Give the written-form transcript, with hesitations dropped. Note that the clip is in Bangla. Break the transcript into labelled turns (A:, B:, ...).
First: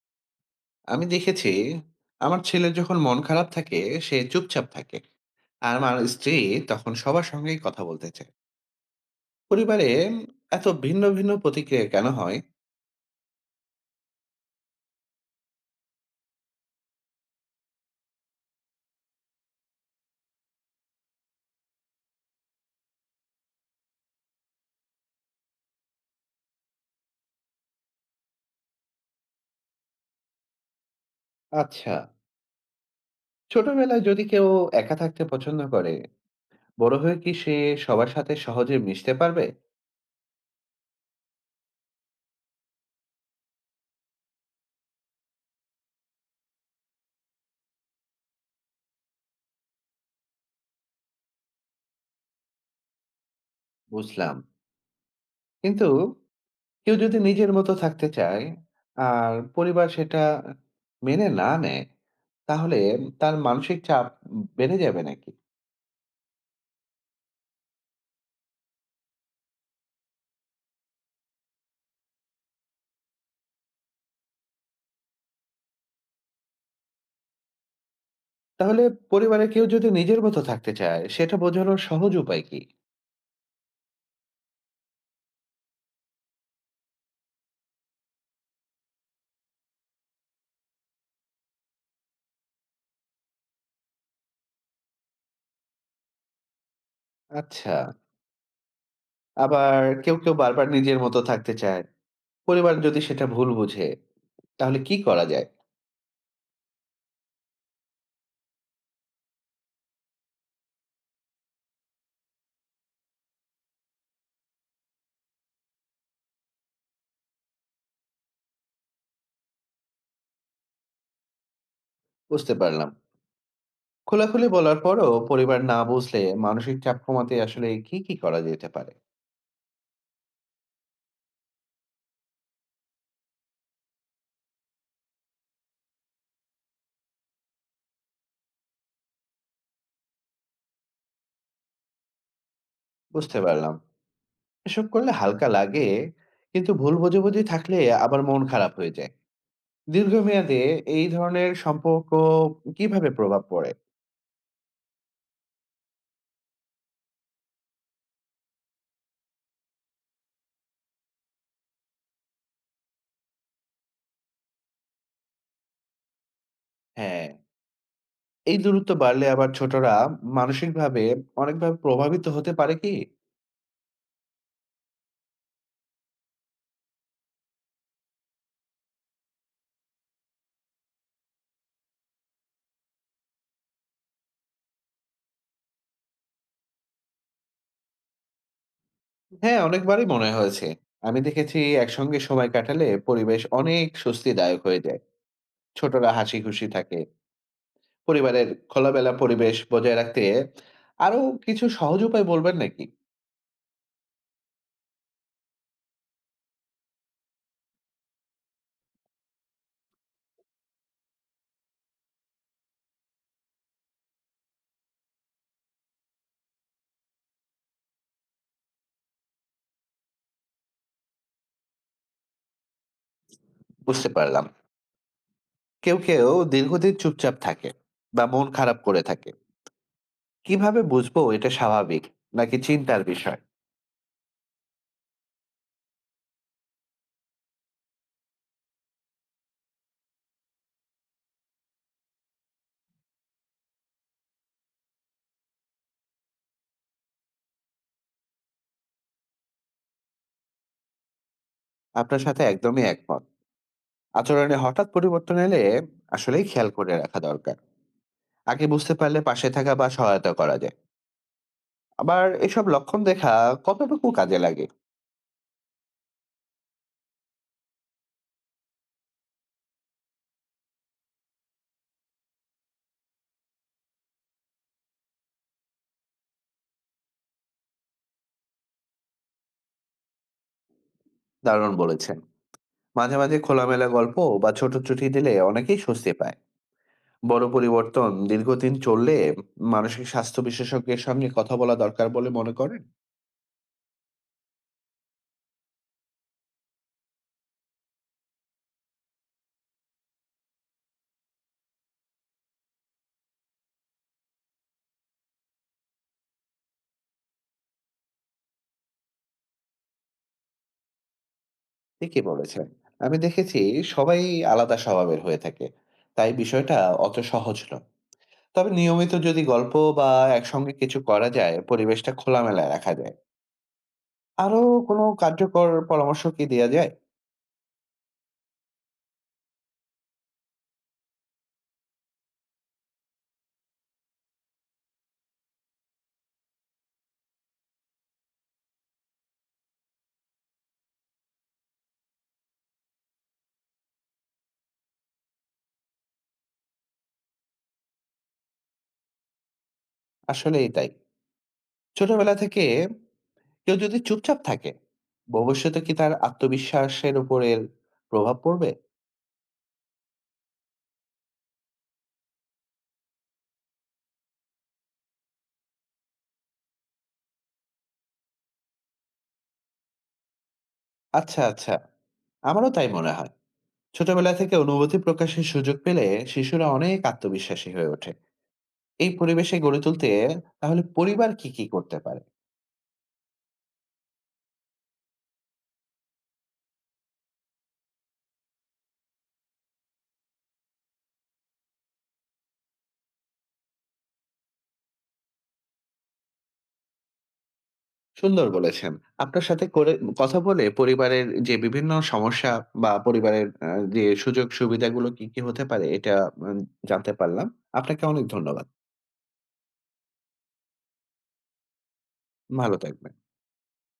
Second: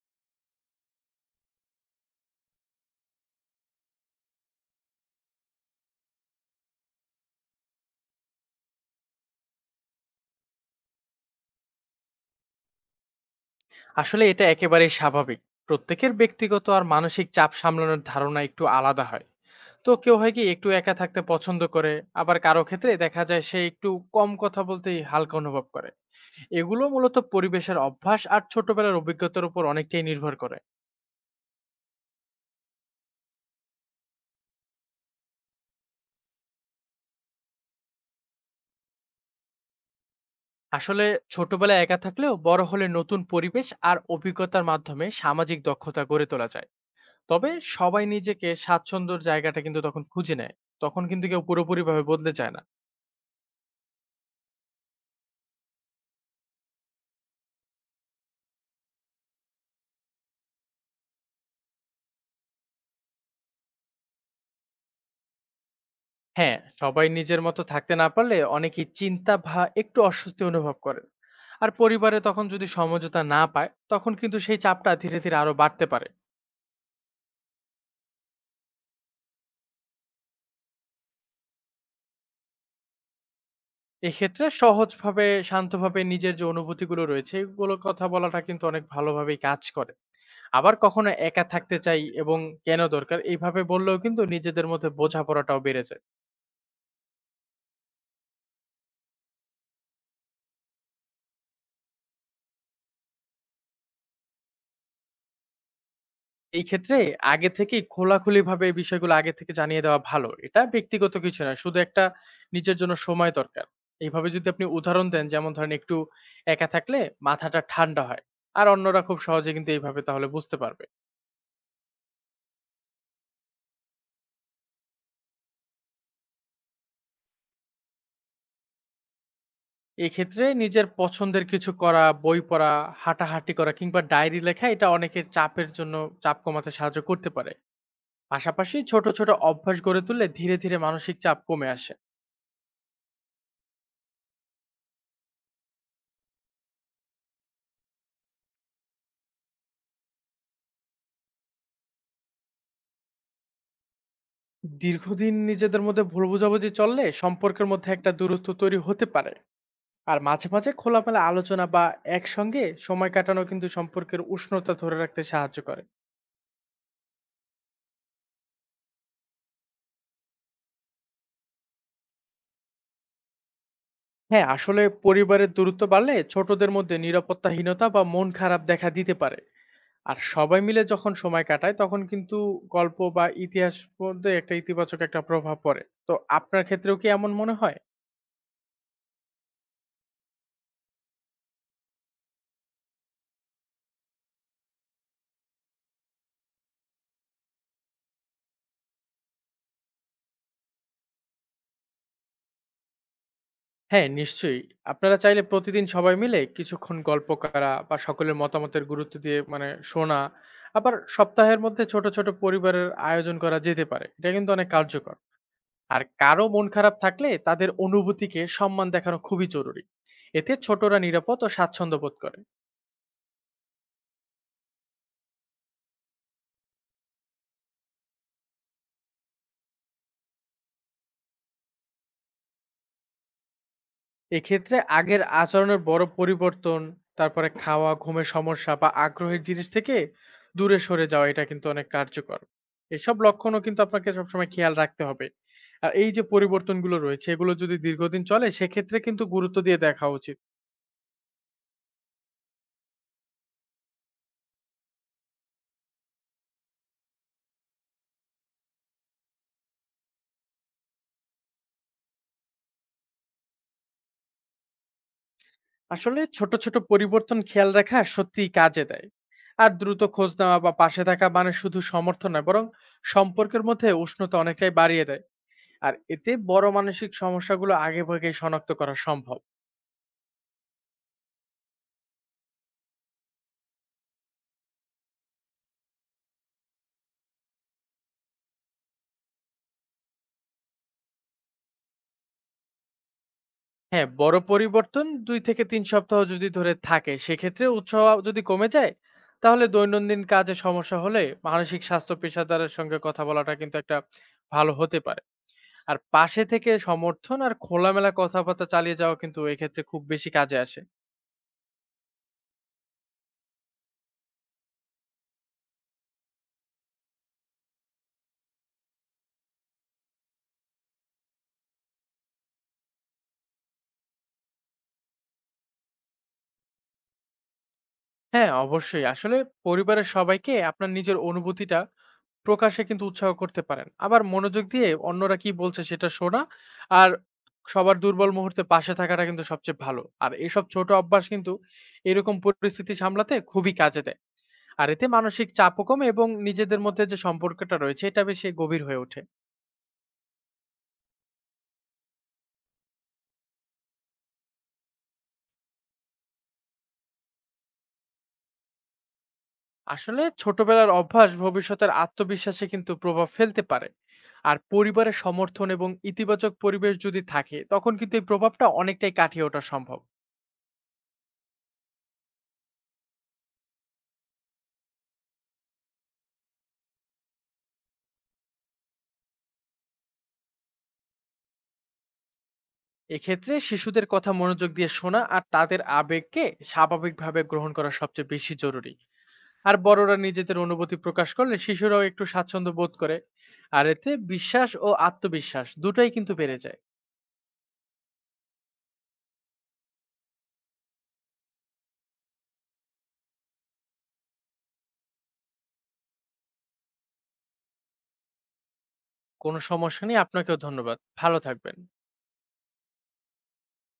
A: আমি দেখেছি আমার ছেলে যখন মন খারাপ থাকে সে চুপচাপ থাকে। আর আমার স্ত্রী তখন সবার সঙ্গেই কথা বলতে চায়। পরিবারে এত ভিন্ন ভিন্ন প্রতিক্রিয়া কেন হয়?
B: আসলে এটা একেবারেই স্বাভাবিক। প্রত্যেকের ব্যক্তিগত আর মানসিক চাপ সামলানোর ধারণা একটু আলাদা হয়। তো কেউ হয় কি একটু একা থাকতে পছন্দ করে, আবার কারো ক্ষেত্রে দেখা যায় সে একটু কম কথা বলতেই হালকা অনুভব করে। এগুলো মূলত পরিবেশের অভ্যাস আর ছোটবেলার অভিজ্ঞতার উপর অনেকটাই নির্ভর করে।
A: আচ্ছা, ছোটবেলায় যদি কেউ একা থাকতে পছন্দ করে, বড় হয়ে কি সে সবার সাথে সহজে মিশতে পারবে?
B: আসলে ছোটবেলায় একা থাকলেও বড় হলে নতুন পরিবেশ আর অভিজ্ঞতার মাধ্যমে সামাজিক দক্ষতা গড়ে তোলা যায়। তবে সবাই নিজেকে স্বাচ্ছন্দ্যর জায়গাটা কিন্তু তখন খুঁজে নেয়, তখন কিন্তু কেউ পুরোপুরিভাবে বদলে যায় না।
A: বুঝলাম, কিন্তু কেউ যদি নিজের মতো থাকতে চায় আর পরিবার সেটা মেনে না নেয়, তাহলে তার মানসিক চাপ বেড়ে যাবে নাকি?
B: হ্যাঁ, সবাই নিজের মতো থাকতে না পারলে অনেকেই চিন্তা ভা একটু অস্বস্তি অনুভব করেন। আর পরিবারে তখন যদি সমঝোতা না পায়, তখন কিন্তু সেই চাপটা ধীরে, ধীরে আরো বাড়তে পারে।
A: তাহলে পরিবারের কেউ যদি নিজের মতো থাকতে চায়, সেটা বোঝানোর সহজ উপায় কি?
B: এক্ষেত্রে সহজভাবে, শান্তভাবে নিজের যে অনুভূতিগুলো রয়েছে, এগুলোর কথা বলাটা কিন্তু অনেক ভালোভাবেই কাজ করে। আবার কখনো একা থাকতে চাই এবং কেন দরকার, এইভাবে বললেও কিন্তু নিজেদের মধ্যে বোঝাপড়াটাও বেড়ে যায়।
A: আচ্ছা। আবার কেউ বারবার নিজের মতো থাকতে চায়। পরিবার যদি সেটা ভুল বুঝে, তাহলে কি করা যায়?
B: এই ক্ষেত্রে আগে থেকেই খোলাখুলিভাবে এই বিষয়গুলো আগে থেকে জানিয়ে দেওয়া ভালো। এটা ব্যক্তিগত কিছু না। শুধু একটা নিজের জন্য সময় দরকার। এইভাবে যদি আপনি উদাহরণ দেন, যেমন ধরেন একটু একা থাকলে মাথাটা ঠান্ডা হয়। আর অন্যরা খুব সহজে কিন্তু এইভাবে তাহলে বুঝতে পারবে।
A: বুঝতে পারলাম। খোলাখুলি বলার পরও পরিবার না বুঝলে মানসিক চাপ কমাতে আসলে কি করা যেতে পারে?
B: এক্ষেত্রে নিজের পছন্দের কিছু করা, বই পড়া, হাঁটাহাঁটি করা কিংবা ডায়েরি লেখা এটা অনেকের চাপের জন্য চাপ কমাতে সাহায্য করতে পারে। পাশাপাশি ছোট, ছোট অভ্যাস গড়ে তুললে ধীরে, ধীরে মানসিক চাপ কমে আসে।
A: বুঝতে পারলাম। এসব করলে হালকা লাগে, কিন্তু ভুল বোঝাবুঝি থাকলে আবার মন খারাপ হয়ে যায়। দীর্ঘমেয়াদে এই ধরনের সম্পর্ক কিভাবে প্রভাব পড়ে?
B: দীর্ঘদিন নিজেদের মধ্যে ভুল বোঝাবুঝি চললে সম্পর্কের মধ্যে একটা দূরত্ব তৈরি হতে পারে। আর মাঝে মাঝে খোলামেলা আলোচনা বা একসঙ্গে সময় কাটানো কিন্তু সম্পর্কের উষ্ণতা ধরে রাখতে সাহায্য করে।
A: হ্যাঁ। এই দূরত্ব বাড়লে আবার ছোটরা মানসিকভাবে অনেকভাবে প্রভাবিত হতে পারে কি?
B: হ্যাঁ, আসলে পরিবারের দূরত্ব বাড়লে ছোটদের মধ্যে নিরাপত্তাহীনতা বা মন খারাপ দেখা দিতে পারে। আর সবাই মিলে যখন সময় কাটায় তখন কিন্তু গল্প বা ইতিহাস মধ্যে একটা ইতিবাচক একটা প্রভাব পড়ে। তো আপনার ক্ষেত্রেও কি এমন মনে হয়?
A: হ্যাঁ, অনেকবারই মনে হয়েছে। আমি দেখেছি একসঙ্গে সময় কাটালে পরিবেশ অনেক স্বস্তিদায়ক হয়ে যায়। ছোটরা হাসি-খুশি থাকে। পরিবারের খোলামেলা পরিবেশ বজায় রাখতে আরো কিছু সহজ উপায় বলবেন নাকি?
B: হ্যাঁ, নিশ্চয়ই। আপনারা চাইলে প্রতিদিন সবাই মিলে কিছুক্ষণ গল্প করা বা সকলের মতামতের গুরুত্ব দিয়ে মানে শোনা, আবার সপ্তাহের মধ্যে ছোট, ছোট পরিবারের আয়োজন করা যেতে পারে। এটা কিন্তু অনেক কার্যকর। আর কারো মন খারাপ থাকলে তাদের অনুভূতিকে সম্মান দেখানো খুবই জরুরি। এতে ছোটরা নিরাপদ ও স্বাচ্ছন্দ্য বোধ করে।
A: বুঝতে পারলাম। কেউ দীর্ঘদিন চুপচাপ থাকে বা মন খারাপ করে থাকে। কিভাবে বুঝবো এটা স্বাভাবিক নাকি চিন্তার বিষয়?
B: এক্ষেত্রে আগের আচরণের বড় পরিবর্তন, তারপরে খাওয়া, ঘুমের সমস্যা বা আগ্রহের জিনিস থেকে দূরে সরে যাওয়া এটা কিন্তু অনেক কার্যকর। এসব লক্ষণও কিন্তু আপনাকে সবসময় খেয়াল রাখতে হবে। আর এই যে পরিবর্তনগুলো রয়েছে এগুলো যদি দীর্ঘদিন চলে সেক্ষেত্রে কিন্তু গুরুত্ব দিয়ে দেখা উচিত।
A: আপনার সাথে একদমই একমত। আচরণে হঠাৎ পরিবর্তন এলে আসলেই খেয়াল করে রাখা দরকার। আগে বুঝতে পারলে পাশে থাকা বা সহায়তা করা যায়। আবার এসব লক্ষণ দেখা কতটুকু কাজে লাগে?
B: আসলে ছোট, ছোট পরিবর্তন খেয়াল রাখা সত্যিই কাজে দেয়। আর দ্রুত খোঁজ নেওয়া বা পাশে থাকা মানে শুধু সমর্থন নয় বরং সম্পর্কের মধ্যে উষ্ণতা অনেকটাই বাড়িয়ে দেয়। আর এতে বড় মানসিক সমস্যাগুলো আগেভাগেই শনাক্ত করা সম্ভব।
A: দারুণ বলেছেন। মাঝে মাঝে খোলামেলা গল্প বা ছোট চিঠি দিলে অনেকেই স্বস্তি পায়। বড় পরিবর্তন দীর্ঘদিন চললে মানসিক স্বাস্থ্য বিশেষজ্ঞের সঙ্গে কথা বলা দরকার বলে মনে করেন?
B: হ্যাঁ, বড় পরিবর্তন ২-৩ সপ্তাহ যদি ধরে থাকে, সেক্ষেত্রে উৎসাহ যদি কমে যায়, তাহলে দৈনন্দিন কাজে সমস্যা হলে মানসিক স্বাস্থ্য পেশাদারের সঙ্গে কথা বলাটা কিন্তু একটা ভালো হতে পারে। আর পাশে থেকে সমর্থন আর খোলামেলা কথাবার্তা চালিয়ে যাওয়া কিন্তু এক্ষেত্রে খুব বেশি কাজে আসে।
A: ঠিকই বলেছেন। আমি দেখেছি সবাই আলাদা স্বভাবের হয়ে থাকে, তাই বিষয়টা অত সহজ নয়। তবে নিয়মিত যদি গল্প বা একসঙ্গে কিছু করা যায়, পরিবেশটা খোলামেলা রাখা যায়। আরো কোনো কার্যকর পরামর্শ কি দেয়া যায়?
B: হ্যাঁ, অবশ্যই। আসলে পরিবারের সবাইকে আপনার নিজের অনুভূতিটা প্রকাশে কিন্তু উৎসাহ করতে পারেন। আবার মনোযোগ দিয়ে অন্যরা কি বলছে সেটা শোনা আর সবার দুর্বল মুহূর্তে পাশে থাকাটা কিন্তু সবচেয়ে ভালো। আর এসব ছোট অভ্যাস কিন্তু এরকম পরিস্থিতি সামলাতে খুবই কাজে দেয়। আর এতে মানসিক চাপও কমে এবং নিজেদের মধ্যে যে সম্পর্কটা রয়েছে এটা বেশি গভীর হয়ে ওঠে।
A: আসলেই তাই। ছোটবেলা থেকে কেউ যদি চুপচাপ থাকে, ভবিষ্যতে কি তার আত্মবিশ্বাসের উপরের প্রভাব পড়বে?
B: আসলে ছোটবেলার অভ্যাস ভবিষ্যতের আত্মবিশ্বাসে কিন্তু প্রভাব ফেলতে পারে। আর পরিবারের সমর্থন এবং ইতিবাচক পরিবেশ যদি থাকে তখন কিন্তু এই প্রভাবটা অনেকটাই কাটিয়ে ওঠা সম্ভব।
A: আচ্ছা, আচ্ছা। আমারও তাই মনে হয়। ছোটবেলা থেকে অনুভূতি প্রকাশের সুযোগ পেলে শিশুরা অনেক আত্মবিশ্বাসী হয়ে ওঠে। এই পরিবেশে গড়ে তুলতে তাহলে পরিবার কি করতে পারে?
B: এক্ষেত্রে শিশুদের কথা মনোযোগ দিয়ে শোনা আর তাদের আবেগকে স্বাভাবিকভাবে গ্রহণ করা সবচেয়ে বেশি জরুরি। আর বড়রা নিজেদের অনুভূতি প্রকাশ করলে শিশুরাও একটু স্বাচ্ছন্দ্য বোধ করে। আর এতে বিশ্বাস ও আত্মবিশ্বাস দুটাই কিন্তু বেড়ে যায়।
A: সুন্দর বলেছেন। আপনার সাথে করে কথা বলে পরিবারের যে বিভিন্ন সমস্যা বা পরিবারের যে সুযোগ সুবিধাগুলো কি হতে পারে এটা আ জানতে পারলাম। আপনাকে অনেক ধন্যবাদ।
B: কোনো সমস্যা নেই, আপনাকেও ধন্যবাদ। ভালো থাকবেন।
A: ভালো থাকবেন।